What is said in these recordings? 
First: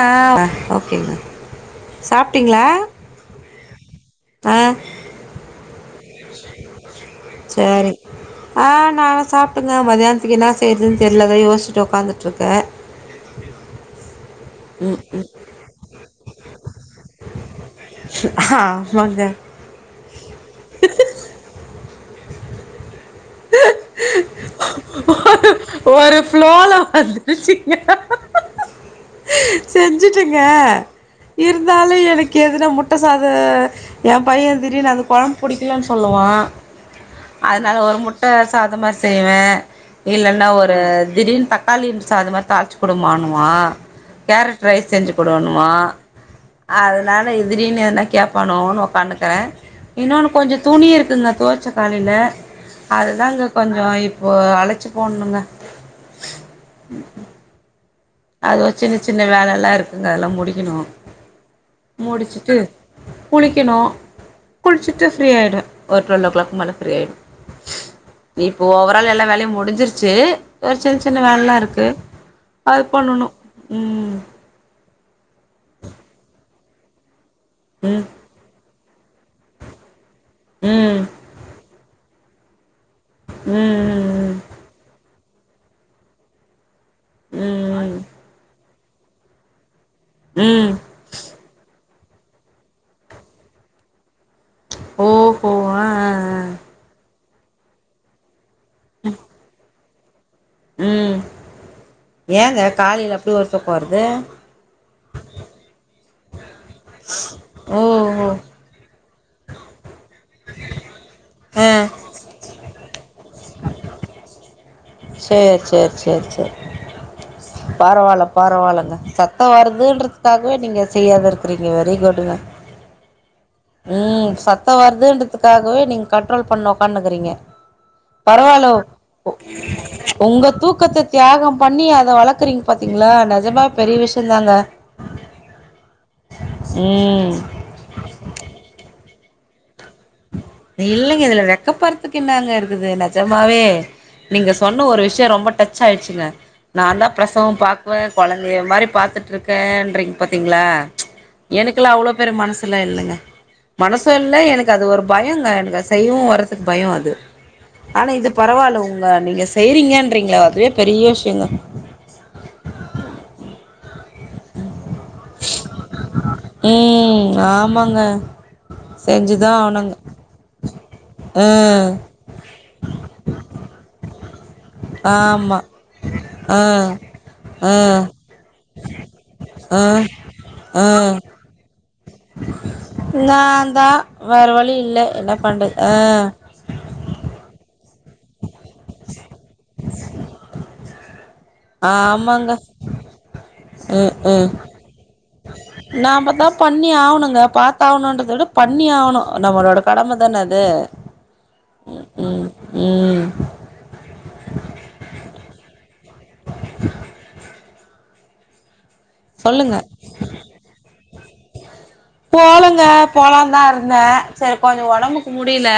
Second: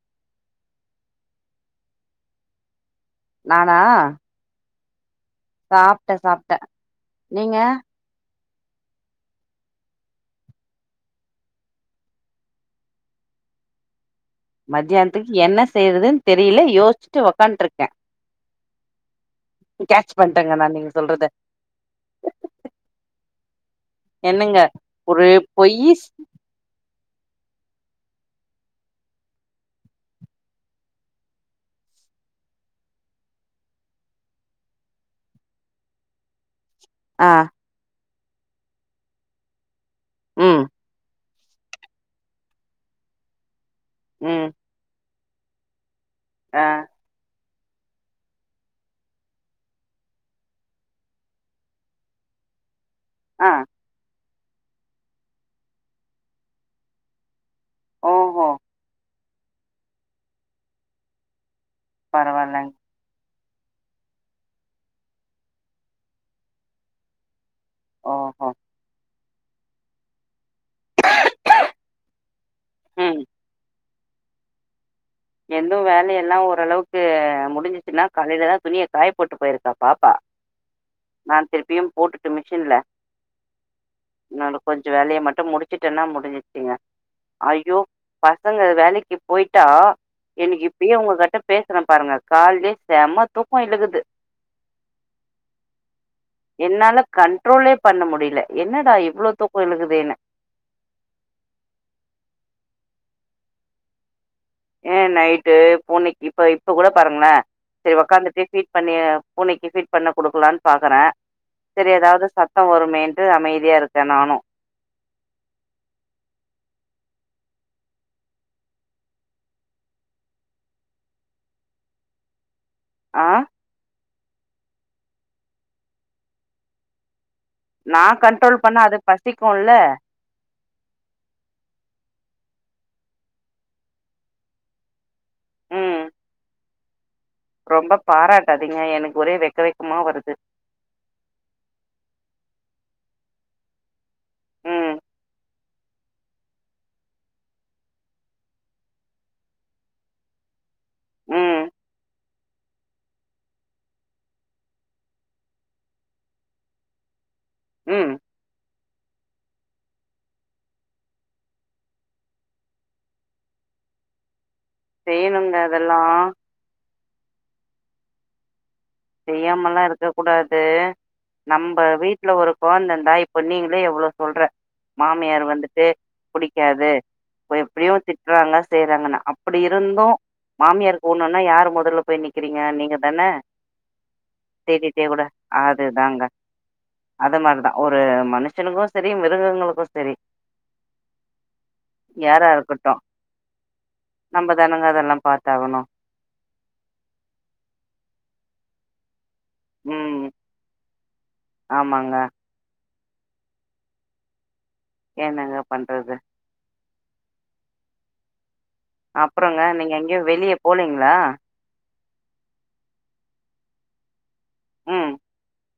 ஆ ஓகேங்க சாப்ட்டீங்ளா நானா அ சாப்ட்ட சாப்ட்ட நீங்க சரி ஆ நா சாப்ட்டங்க மதியானத்துக்கு இன்னா செய்யறதுன்னு தெர்ல அதா யோசிட்டு ஒக்காந்துட்டுருக்க மதியானத்துக்கு என்ன செய்யறதுன் தெரியல யோசிச்சுட்டு ஒக்கான்ட்டு இருக்க ஆமாங்க கேட்ச் பண்ட்டங்க நா நீங்க சொல்றத என்னங்க ஒரு பொய்யி ஒரு ஃப்ளோல வந்திருச்சுங்க செஞ்சுட்டங்க இருந்தாலு எனக்கு எதுன முட்ட சாத எ பைய திடீர்னு அந்த குழம்பு பிடிக்கலன்னனு சொல்லுவா ஆ அதனால ஒரு முட்ட சாத மாரி செய்வே இல்லன்னா ம் ஒரு திடீனு த க்காளி சாத மாரி தக்காளிச்சி குடுமாணுவா ம் கேரட் ரைஸ் செஞ்சு கொடுணுவா ஆ அதனால எதிரின்னு என்னா கேப்பானோன்னு உட்கான்னுக்கறே இன்னொன்னு கொஞ்சோ துணி இருக்குங்க துவச்சே காலைல அதுதாங்க ஆ கொஞ்சோ இப்போ அழச்சு ஃபோன் பண்ணே ஓ அது சின்ன சின்ன வேலையெல்லா இருக்குங்க அதெல்லா முடிக்கணு முடிச்சுட்டு பரவால்லங்க குளிக்கணு குளிச்சிட்டு ஃப்ரீயாயிடுவே ஒரு டுவல் ஓ கிளாக் மேல ஃப்ரீயாயிடு ஓஹோ இப்போ ஓவரால் எல்லா வேலையு முடிஞ்சிருச் சு ஒரு சின்ன சின்ன வேலைல்லா இருக்கு அது ம் பண்ணணு ம் ரொம்ப வேலயெல்லா ஓரளவுக்கு முடிஞ்சிச்சுன்னா ம் காலயில தா துணிய காய போட்டு போயிருக்காப்பா ப்பா ம் நா திருப்பியு போட்டுட்டு மிஷின்ல ம் என்னோட கொஞ்சோ வேலைய மட்டு முடிச்சுட்டேததனா முடிஞ்சுச்சுங்க ம் ஐய்யோ ம் பசங்க வேலைக்கு போய்ட்டா எனக்கு ம் இப்பயே உங்க கட்ட பேசுறே பாருங்க கால்லயே செம தூக்கோ இழுகுது ஓஹோ ஆ ஆ ஆ என்னால கண்ட்ரோலே பண்ண முடில என்னடா இவ்ளோ தூக்கோ எழுகுதேன்னு ம் ஏங்க காலைல அப்டி ஒரு தூக்கோ வருது ஏ நைட்டு பூனைக்கு இப்ப இப்ப கூட பாருங்களே சேரி ஓஹோ உக்காந்துட்டு ஃபீட் பண்ணி பூனைக்கு ஃபீட் பண்ண கொடுக்கலான்னு பாக்குறே ஆ சேரி எதாவ்து சத் த்தோ வருமேன்ட்டு அமைதியா இருக்கே நானு சேர் சேர் சேர் சேரி பரவால்ல பரவால்லங்க சத்தோ வருதுன்றதுக்காகவே நீங்க செய்யாத இருக்குறீங்க வெரி குட்டுங்க ஆஹ் ம் சத்தோ வருதுன்றதுக்காகவே நீங்க கண்ட்ரோல் பண்ணி உக்காந்துருக்குறீங்க நான் கண்ட்ரோல் பரவால பண்ணா அது பசிக்கும்ல. உங்க தூக்கத்த தியாகோ பண்ணி அத வளக்குறீங்க பாத்தீங்ளா நிஜமா பெரிய விஷயம்தாங்க ம். ம் ரொம்ப பாராட்டாதீங்க எனக்கு ஒரே வெக்க வெக்கமா வருது இல்லங்க இதுல வெக்கப்பறதுக்கு என்னாங்க இருக்குது நிஜமாவே நீங்க சொன்ன ம், ஒரு விஷயோ ரொம்ப டச் ஆயிடுச்சுங்க நாந்தா பிரசவோ பாக்குவே குழந்தைய மாரி பாத்துட்டு இருக்கேன்றீங்க பாத்தீங்ளா ம், எனக்குல்லா அவ்ளோ பெரிய மனசுலா இல்லங்க மனசு இல் எனக் அது ஒரு பயங்க எனக்கு செய்வு வரதுக்கு பயோ அது ஆனா ம். இது பரவால்ல உங்க நீங்க செய்றீங்கன்றீங்ள அதுவே பெரிய விஷயோங்க செய்ணுங்க அதெல்லா ம் ஆமாங்க சேரி செய்யாமல்லா இருக்க கூடாது நம்ம வீட்ல ஒரு குழந்தருந்தா இப்ப நீங்ளே எவ்ளோ சொல்ற ஆ மாமியார் ஆமா வந்துட்டு ஆ பிடிக்காது எப்டியு ஆ திட்டுறாங்க செய்றாங்கன்னு அப்டி ஆ இருந்து ஆ மாமியாருக்கு ஒண்ணுன்னா யாரு முதல்ல போய் நிக்கிறீங்க நீங்க தானே தா வேற வழி இல்ல என்ன பண்றது அதுதாங்க. ஆஹ் அது மாரிதா ஒரு மனுஷனுக்கு சரி மிருகங்களுக்கு சரி யாரா ஆமாங்க இருக்கட்டு ம் ம் நம்ப தானுங்க அதெல்லா பாத்தாகணு நாம தா பண்ணி ஆகணுங்க பாத்தாகனுன்றது விட பண்ணி ஆகணு நம்மளோட கடம ம். தான அது ஆமாங்க. ம் ம் ம் என்னங்க பண்றது [inaudible] அப்றோங்க சொல்லுங்க நீங்க எங்கயு வெளிய போலீங்களா போலங்க போலாந்தா இருந்தே செரி கொஞ்சோ ம். ஒடம்புக்கு முடியல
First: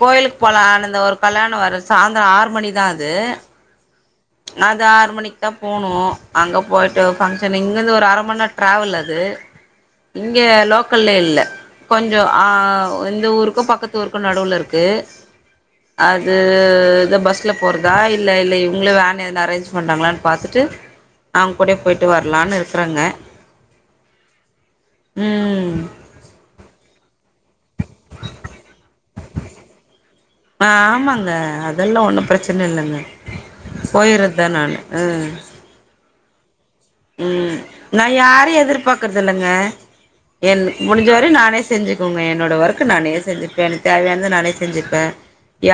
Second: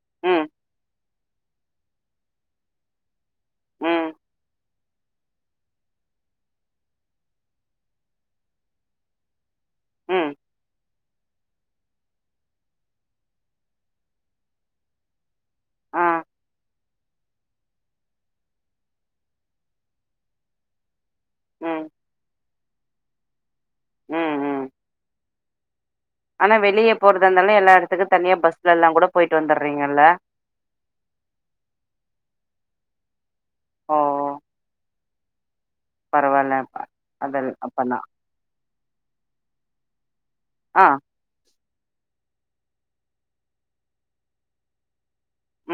கோயிலுக்கு ம். போலனு இந்த ஒரு கல்யாணோ வேற சாயந்தரோ ஆறு மணிதா அது ம் நா அது ஆறு மணிக்கு தா போனு அங்க போயிட்டு ஃபங்க்ஷனு இங்கருந்து ஒரு அர மந்நேரோ ட்ராவல் அது ம். இங்க லோக் கல்ல இல்ல கொஞ்சோ அ எ இந்த ஊருக்கு பக்கத்து ஊருக்கு நடுவுல இருக்கு ஆ. அது இத பஸ்ல போறதா இல்ல இல்ல இவுங்களே வேன் எதுனா அரேஞ்ச் பண்றாங்களானு பாத்துட்டு அவுங்க கூடே ம். போயிட்டு வர்லானு இருக்குறேங்க ம் ம் ம் ஆனா வெளியே போறது இருந்தாலு எல்லா எடத்துக்கு தனியா பஸ்ல எல்லா கூட போயிட்டு வந்துர்றீங்கல்ல ஆ ஆமாங்க அதெல்லா ஒன்னு பிரச்சன இல்லங்க ஓ போயிறது தா நானு ம் பரவால்லப்பா ம் நா யாரையு எதிர்பாக்குறது இல்லங்க என் ஆ முடிஞ்சவரையு நானே செஞ்சுக்கோங்க என்னோட ஒர்க்கு நானே செஞ்சுப்பே எனக்கு தேவையானத நானே செஞ்சுப்பே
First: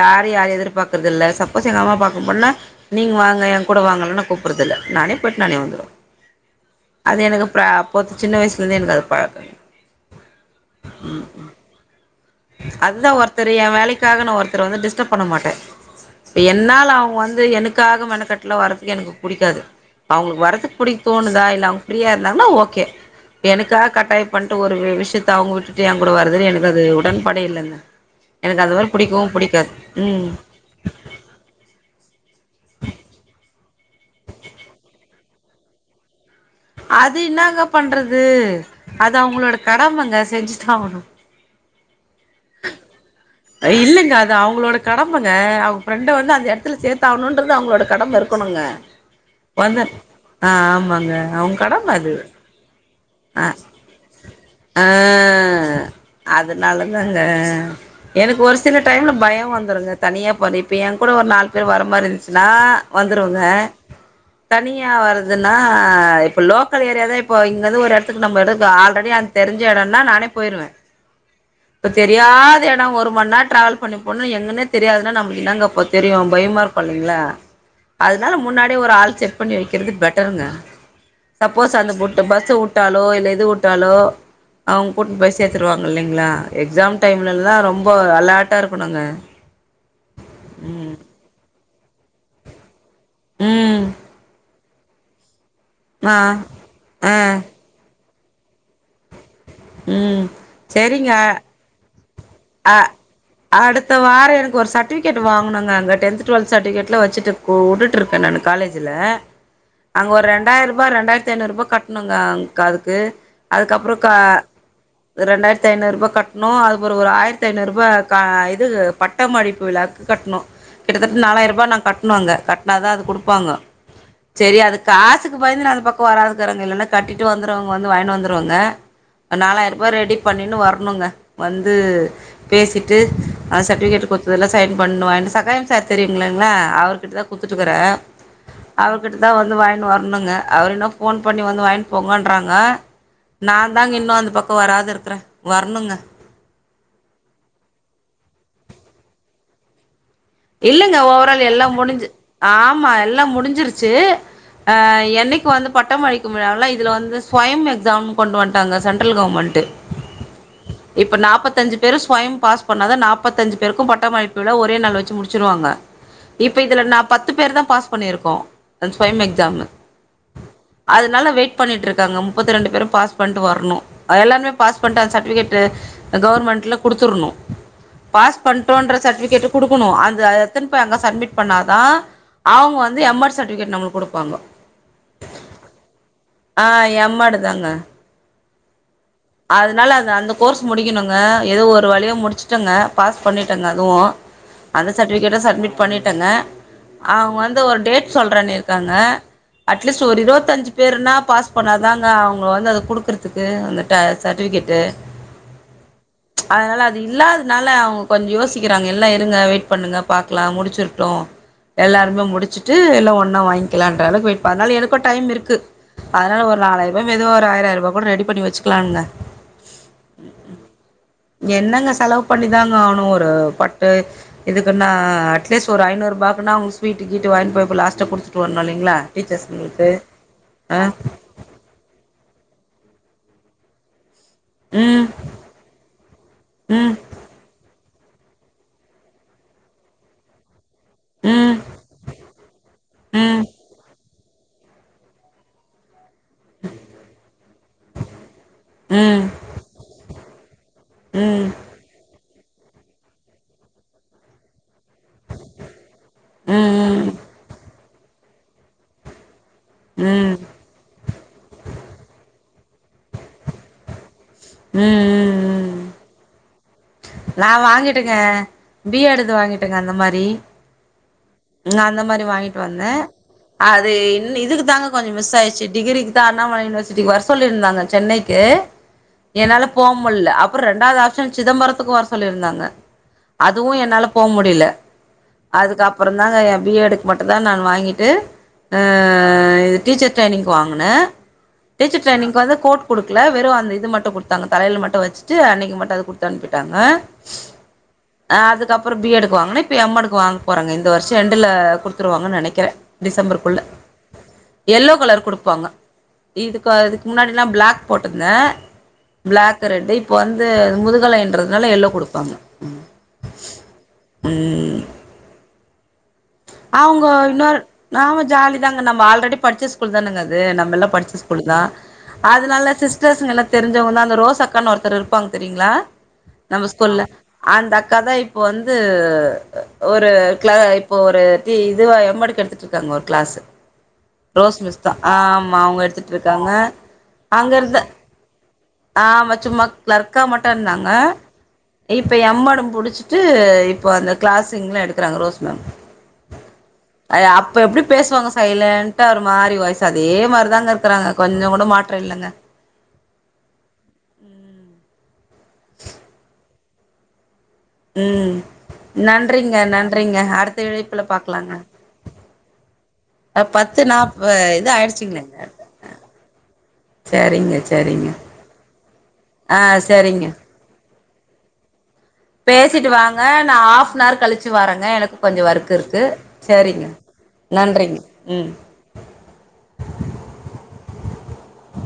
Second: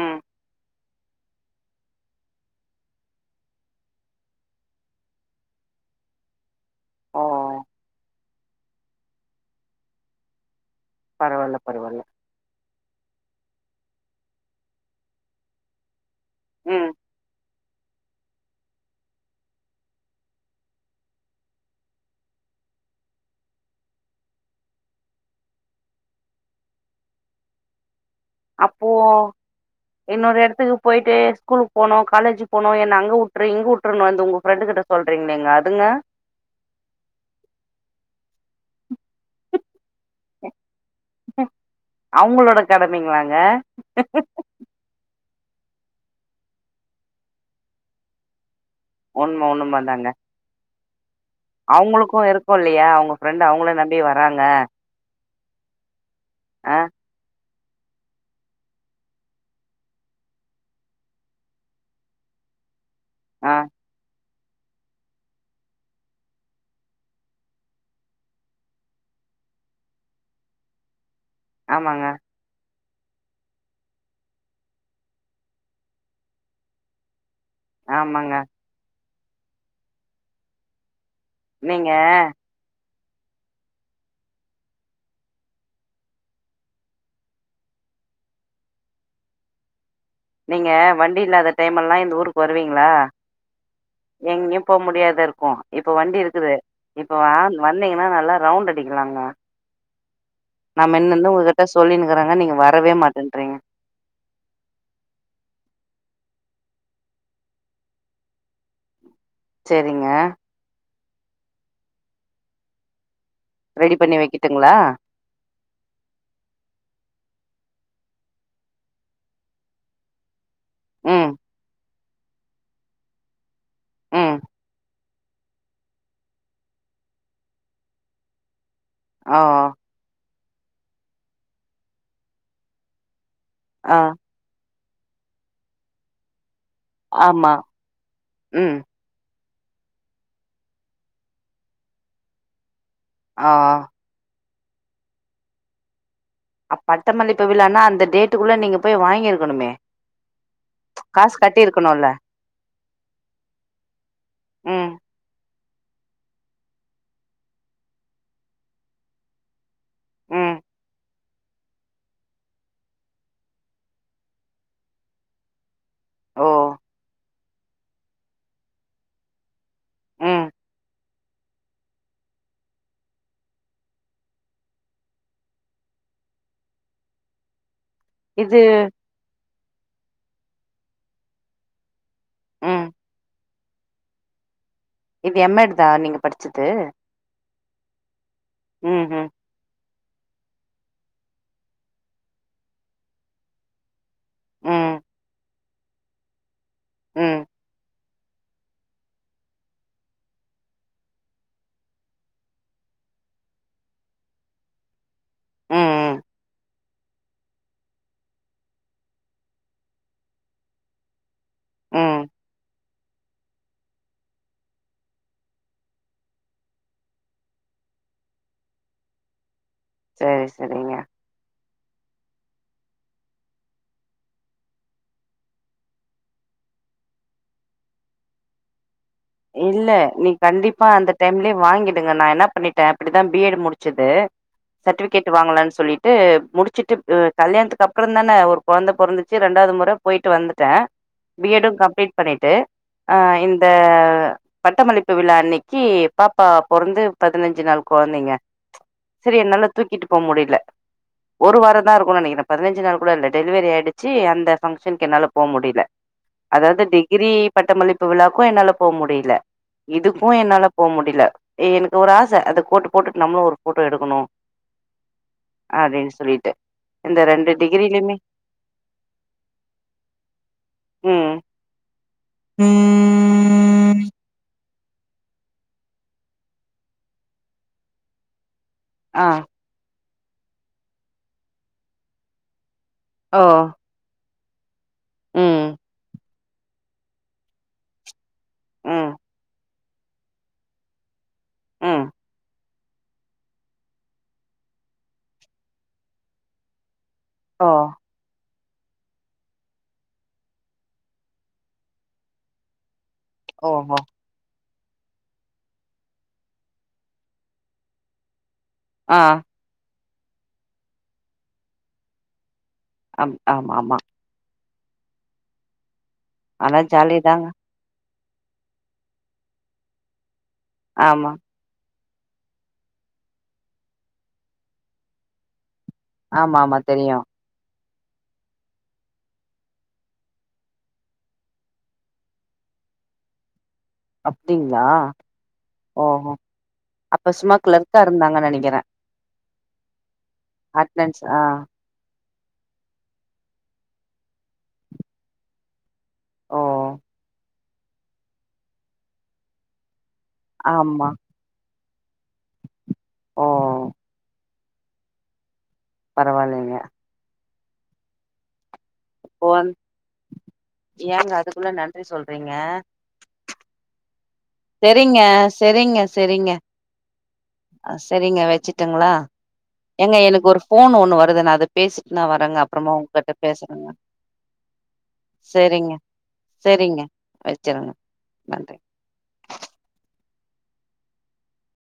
ம் யாரையு எதிர்பாக்குறதில்ல சப்போஸ் எங்க அம்மா பாக்க போனா நீங்க வாங்க ஏங்கூட வாங்கனு கூப்புட்றதுல்ல நானே போயிட் நானே வந்துருவ அது ஓ எனக்கு ப்ரா போது சின்ன வயசுல இருந்தே எனக்கு அது பழக்கோ பரவால்ல பரவால்ல அதுதா ஒருத்தர் ஏ வேலைக்காக நா ஒருத்தர வந்து டிஸ்டப் பண்ண மாட்டே இப்ப என்னால ம் அவுங்க வந்து எனக்காக மெனக்கட்டுல வர்றதுக்கு எனக்கு புடிக்காது அவங்களுக்கு வரதுக்கு பிடிக்க தோணுதா இல்ல அவங்க ஃப்ரீயா இருந்தாங்கனா ஓகே எனக்காக கட்டாய பண்ட்டு ஒரு விஷ்யத்த அவுங்க விட்டுட்டு ஏங்கூட வரதுல்ல எனக்கு அது உடன் பாடே இல்லங்க எனக்கு அது அப்போ மாரி பிடிக்கவு பிடிக்காது ம் இன்னொரு எடத்துக்கு போயிட்டு ஸ்கூலு போனு காலேஜு போனு என்ன அங்க வுட்ரு இங்க வுட்ருனு வந்து உங்க ஃப்ரெண்டு கிட்ட சொல்றீங்களேங்க அதுங்க அது இன்னாங்க பண்றது அது அவங்களோட கடமங்க செஞ்சுதா ஆகணு அவங்களோட கடமைங்களாங்க இல்லங்க அது அவங்களோட கடமங்க அவங்க ஃப்ரெண்ட வந்து அந்த எடத்துல சேத்தாகணுன்றது அவங்களோட கடம இருக்கணுங்க உண்ம வந்த ஆ ஆமாங்க அவுங் அவுங்களுக்கு இருக்கு இல்லையா அவுங்க ஃப்ரெண்டு அவுங்கள நம்பியே வராங்க ஆ ஆ அதுனால தாங்க எனக்கு ஒரு சில டைம்ல பயோ வந்துருங்க தனியா போற இப்ப ஏங்கூட ஒரு நாலு பேர் வர மாரிந்துச்சுன்னா வந்துருவங்க ஆ தனியாக வரதுன்னா இப்போ லோக்கல் ஏரியாவே இப்போ இங்கேருந்து ஒரு எடத்துக்கு நம்ம எடத்துக்கு ஆல்ரெடி அ தெரிஞ்ச எடம்னா நானே போயிருவே [inaudible] இப்ப தெரியா நா ஒரு மந்நேரோ ட்ராாவல் பண்ணி போனா எங்கன்னே தெரியாதுன்னா நமக்கு என்னங்கப்ப தெரியு பயமா இருக்கு இல்லைங்களா அதனால ஆமாங்க முன்னாடியே ஒரு ஆள் செட் பண்ணி வைக்கிறது பெட்டருங்க சப்போஸ் நீங்க அந்த புட்டு பஸ் வுட்டாலோ இல்ல எது வுட்டாலோ அவுங்க கூட்டுட்டு போய் சேத்துருவாங்க இல்லைங்களா எக்ஸாம் டைம்ல எல்லா ரொம்ப ரொம்ப அலாட்டா இருக்கணுங்க நீங்க ம் வண்டி இல்லாத டைமெல்லா இந்த ஊருக்கு வருவீங்ளா ம் எங்கயு போ முடியாத இருக்கு இப்ப ஆ வண்டி இருக்குது இப்ப ஆ வ வந்தீங்கன்னா நல்லா ரவுண்ட் அடிக்கலாங்க ம் நா மென் சரிங்க இந்து உங்ககிட்ட சொல்லினுக்கிறங்க நீங்க வரவே மாட்டேன்றீங்க இந்த வாரோ எனக்கு ஒரு சர்டிஃபிகேட் வாங்கனுங்க அங்க டென்த் டுவெல்த் சர்டிஃபிகேட்ல வச்சிட்டு வு வுட்டுட்டு இருக்கே நானு காலே ஜ்ல சரிங்க அங்க ஒரு ரெண்டாயர்பா ரெண்டாயிரத் ஐநூற்ரூபா கட்டணுங்க அங் அதுக்கு அதுக்கப்றோ க ங்ளா ரெண்டாயிரத்தி ஐநூற்பா கட்ணு அது போற ஒரு ஆயிரத்தி ஐநூற்பா க இது பட்டமளிப்பு விழாவுக்கு கட்ணு கிட்டத்தட்ட ம் நாலாயிர்பா நாங் கட்ணு அங்க கட்னாதா அது குடுப்பாங்க ம் செரி அது காசுக் க்கு பயந்து நா அந்த பக்கோ வராதுக்கிறங்க இல்லனா கட்டிட்டு வந்துருவங்க வந்து வாங்கினு வந்துருவங்க ஓ நாலாயிர்பா ரெடி பண்ணினு வரணுங்க வந்து பேசிட்டு அந்த ஆ சர்டிஃபிகேட் குடுத்ததுல சைன் பண்ணு வாங்ட்டு சகாயம் சார் தெரியுங்ளங்ளா அவுரு க்ட்டதா ஆமா குடுத்துட்டுக்ற ம் அவுரு கிட்ட தா வந்து வாங்கினு வரணுங்க அவுரு இன்னு ஃபோன் பண்ணி வந்து வாங்ன் போங்கன்றாங்க ஆ நா தாங்க இன்னு அந்த பக்கோ வராது இருக்றே வரணுங்க அ பட்டமளிப்பு விழானா அந்த டேட்டுக்குள்ள நீங்க போய் வாங்கிருக்கணுமே இல்லங்க காசு ஓவரால் எல்லா கட்டிருக்கணும்ல முடுஞ்சு ஆமா எல்லா முடுஞ்சிருச்சு அ ம் என்னைக்கு வந்து பட்டம் அளிக்கும் விழாவ்ல இதுல வந்து சொயம் எக்ஸாம் கொண்டு வன் ட்டாங்க சென்ட்ரல் கவர்மெண்ட்டு ம் இப்ப நாப்பத்தஞ்சு பேரு சொயம் பாஸ் பண்ணாத நாப்பந்தஞ்சு பேருக்கு பட்டமளிப்பு விழா ஒரே நாள் வச்சு முடு ச்சுருவாங்க ஓ இப்ப இதுல நா பத்து பேர் தா பாஸ் பண்ணி இருக்கோ அந் சொயம் எக்ஸாம்மு ம் அதனால வெயிட் பண்ணிட்டு இருக்காங்க முப்பத்தி ரெண்டு பேரு பாஸ் பண்ட்டு வர்ணு அது எல்லாருமே பாஸ் பண்ட்டா அந்த சர்டிஃபிகேட்டு கவர்மெண்ட்ல குடுத்துர்ணு பாஸ் இது பண்டோட்ற சர்டிஃபிகேட் குடுக்கணு அது அது எட்த்துன் போய் அங்க சப்மிட் பண்ணாதா அவுங்க ம் வந்து எம் எட் சர்டிஃபிகேட் நம்ளுக் குடுப்பாங்கோ இது எம் எடுதா நீங்க படிச்சது எட் தாங்க ம் ம் அதனால அது அந்த கோர்ஸ் முடிக்கணுங்க ஏதோ ஒரு வழியா முடிச்ட்டங்க பாஸ் பண்ணிட்டேங்க அதுவு அந்த ம் சர்டிஃபிகேட்டு சப்மிட் பண்ணிட்டேங்க அவுங்க ம் வந்து ஒரு டேட் சொல்றேனு இருக்காங்க அட்லீஸ்ட் ஒரு இருவத்தஞ்சு பேர்னா பாஸ் பண்ணாதாங்க அவுங்க வந்து அத குடுக்குறதுக்கு அந் ட்ட சர்டிஃபிகட்டு ம் ம் அதனால அது இல்லாதனால அவுங்க கொஞ்ச யோசிக்கிறாங்க எல்லா இருங்க வெயிட் பண்ணுங்க பாக்லா முடுச்சிர்ட்டு ம் எல்லாருமே முடுச்சுட்டு எல்லா ஒன்னா வாங்கிக்லான்றளவுக்கு வெயட் ப அதனால எனக்கு டைம் இருக்கு அதனால ஒரு நாலாயிர்பா. மெதுவா ஒரு ஆயர் ஆயர்பா கூட ரெடி பண்ணி வச்சுக்கலான்ங்க செரி செரிங்க என்னங்க செலவு பண்ணிதாங்க ஆகனு ஒரு பட்டு இதுக்குனா அட்லீஸ்ட் ஒரு ஐநூற்பாக்னா அவுங்க ஸ்வீட் கீட்டு வாங் போய் போ லாஸ்ட்டா குடுத்துட்டு வர்ணு இல்லைங்ளா இல்ல நீ கண்டிப்பா அந்த டைம்லயே வாங்கிடுங்க நா என்ன பண்ணிட்டே அப்டிதா பி எடு முடுச்சது ம் சர்ட்டிஃபிகேட் வாங்கலான் சொல்லிட்டு ம் முடுச்சுட்டு கல்யாண்த்துக்கு அப் ப்ற தான ஒரு கொழந்த பொறந்துச்சு ரெண்டாவது முற போயிட்டு வந்துட்டே பி ம் எடு கம்ப்ளீட் பண்ணிட்டு அ ம் இந்த அ பட்டமளிப்பு விழா அன்னைக்கு பாப்பா பொறந்து பதினஞ்சு நாள் கொழந்தைங்க ம் சரி என்னால தூக்கிட்டு போ முடில ம் ம் ஒரு வாரத் தா இருக்கு நெனைக்கிற பதினஞ்சு நாள் கூட இல்ல டெலிவரி ஆயிடுச்சு அந்த பங்ஷனுக்கு என்னால போ முடில ம் ம் அதாவ்து ம் டிகிரி பட்டமளிப்பு விழாக்கு என்னால போ முடில இதுக்கு ம் என்னால போ முடில எனக்கு ஒரு ஆச அந்த கோட்டு போட்டு நம்மளு ஒரு போட்டோ எடுக்கணு ம் அப்டின் சொல்லிட்டு இந்த நா ரெண்டு வாங்கிட்டங்க டிகிரிலயுமே பி எடுது வாங்கிட்டேங்க அந்த மாரி ம் நா அந்த மாரி வாங்கிட்டு வந்த அது ம் இதுக்கு தாங்க கொஞ்ச மிஸ் ஆயிச்சு டிகிரிக்கு தா அண்ணாமலை யூனிவர்சிட்டிக்கு வர சொல்லியிருந்தாங்க சென்னை க்கு ஆ என்னால போ முல்ல அப்றோ ரெண்டாவ்து ஆப்ஷன் சிதம்பரத்துக்கு வர சொல்லிருந்தாங்க ஓ அதுவு என்னால போ முடில ம் அதுக்கப்புற தாங்க என் பி ஏடு மட்டு தா நா வாங்கிட்டு ஆ ம் இது டீச்சர் ட்ரைனிங்க்கு வாங்குன டீச்சர் ம் ட்ரைனிங்க்கு வந்து கோட் குடுக்கல வெறு அந்த இது மட்டு குடுத்தாங்க தலையில மட்டு வச்சுட்டு அன்னக்கி மட்டு குடுத்தனுப்பி டாங்க ஓ அ அதுக்கப்புறோ பி ஏடுக்கு வாங்குன இப்போ எம் ஏடுக்கு வாங்க போறாங்க இந்த வருஷ எண்டுல குடுத்துருவாங்கன் நெனைக்கிற டிசம்பர்க்குள்ள ஓஹோ யெல்லோ கலர் குடுப்பாங்க இதுக்க இதுக்கு முன்னாடிலா பிளாக் போட்டுந்த ஆ பிளாக் ரெட்டு இப்ப வந்து முதுகலைன்றதுனால யெல்லோ குடுப்பாங்க அம் ஆம் ஆமா ம் ஆனா அவுங்கோ ஜாலிதாங்க இன்னொர் ஆமா ஜாலி தாங்க நம்ம ஆல்ரெடி படிச்ச ஸ்கூல் தானுங்க அது நம்மல்லா படிச்ச ஆமா ஸ்கூல்லு தா அதனால சிஸ்டர்ஸ்ங்களா தெரிஞ்சவங்க தா அந்த ரோஸ் அக்கான் ஒருத்தர் இருப்பாங்க தெரியுங்ளா ஆமா நம்ம ஆமா ஸ்கூல்ல தெரியு அந்த அக்கா தா இப்போ வந்து ஒரு கிளா இப்ப ஒரு இது இதுவா எம் எடுக்கு எடுத்துட்ருக்காங்க ஒரு கிளாஸ்ஸு ரோஸ் மிஸ் அப்டிங்களா தா ஆமா அவங்க ஓஹோ எடுத்துட்ருக்காங்க அப்ப அங்க சும்மா இருந்த கிளர்க்கா இருந்தாங்க நெனைக்கிறே ஆமா சும்மா கிளர்க்கா மட்டு இருந்தாங்க அட்னன்ஸ் ஆ இப்ப எம் ஏடு முடிச்சிட்டு இப்போ அந்த கிளாஸ்ங்லு எடுக்குறாங்க ரோஸ் மேம் ஓ அதா அப்ப எப்டி பேசுவாங்க சைலன்டா ஒரு மாரி வயசு அதே மாரிதாங்க ஆமா இருக்கறாங்க கொஞ்ச கூட மாட் ற்ற இல்லங்க ஆ பரவாயில்லைங்க ம் இப்போ நன்றிங்க நன்றிங்க அடுத்த இழைப்புல ஏங்க பாக்கலாங்க அதுக்குள்ள நன்றி சொல்றீங்க அ பத்து நாப்பா செரிங்க செரிங்க செரிங்க சரிங்க அ சரிங்க செரிங்க வச்சுட்டுங்ளா ஆ ஏங்க சரிங்க எனக்கு ஒரு ஃபோன் ஒண்ணு வருது நா அது பேசிட்டு வாங்க நா ஆஃப்னர் கழிச்சு வாரேங்க எனக்கு கொஞ்ச ஒர்க் செரிங்க இருக்கு செரிங்க நன்றிங்க ம் நன்றி [inaudible]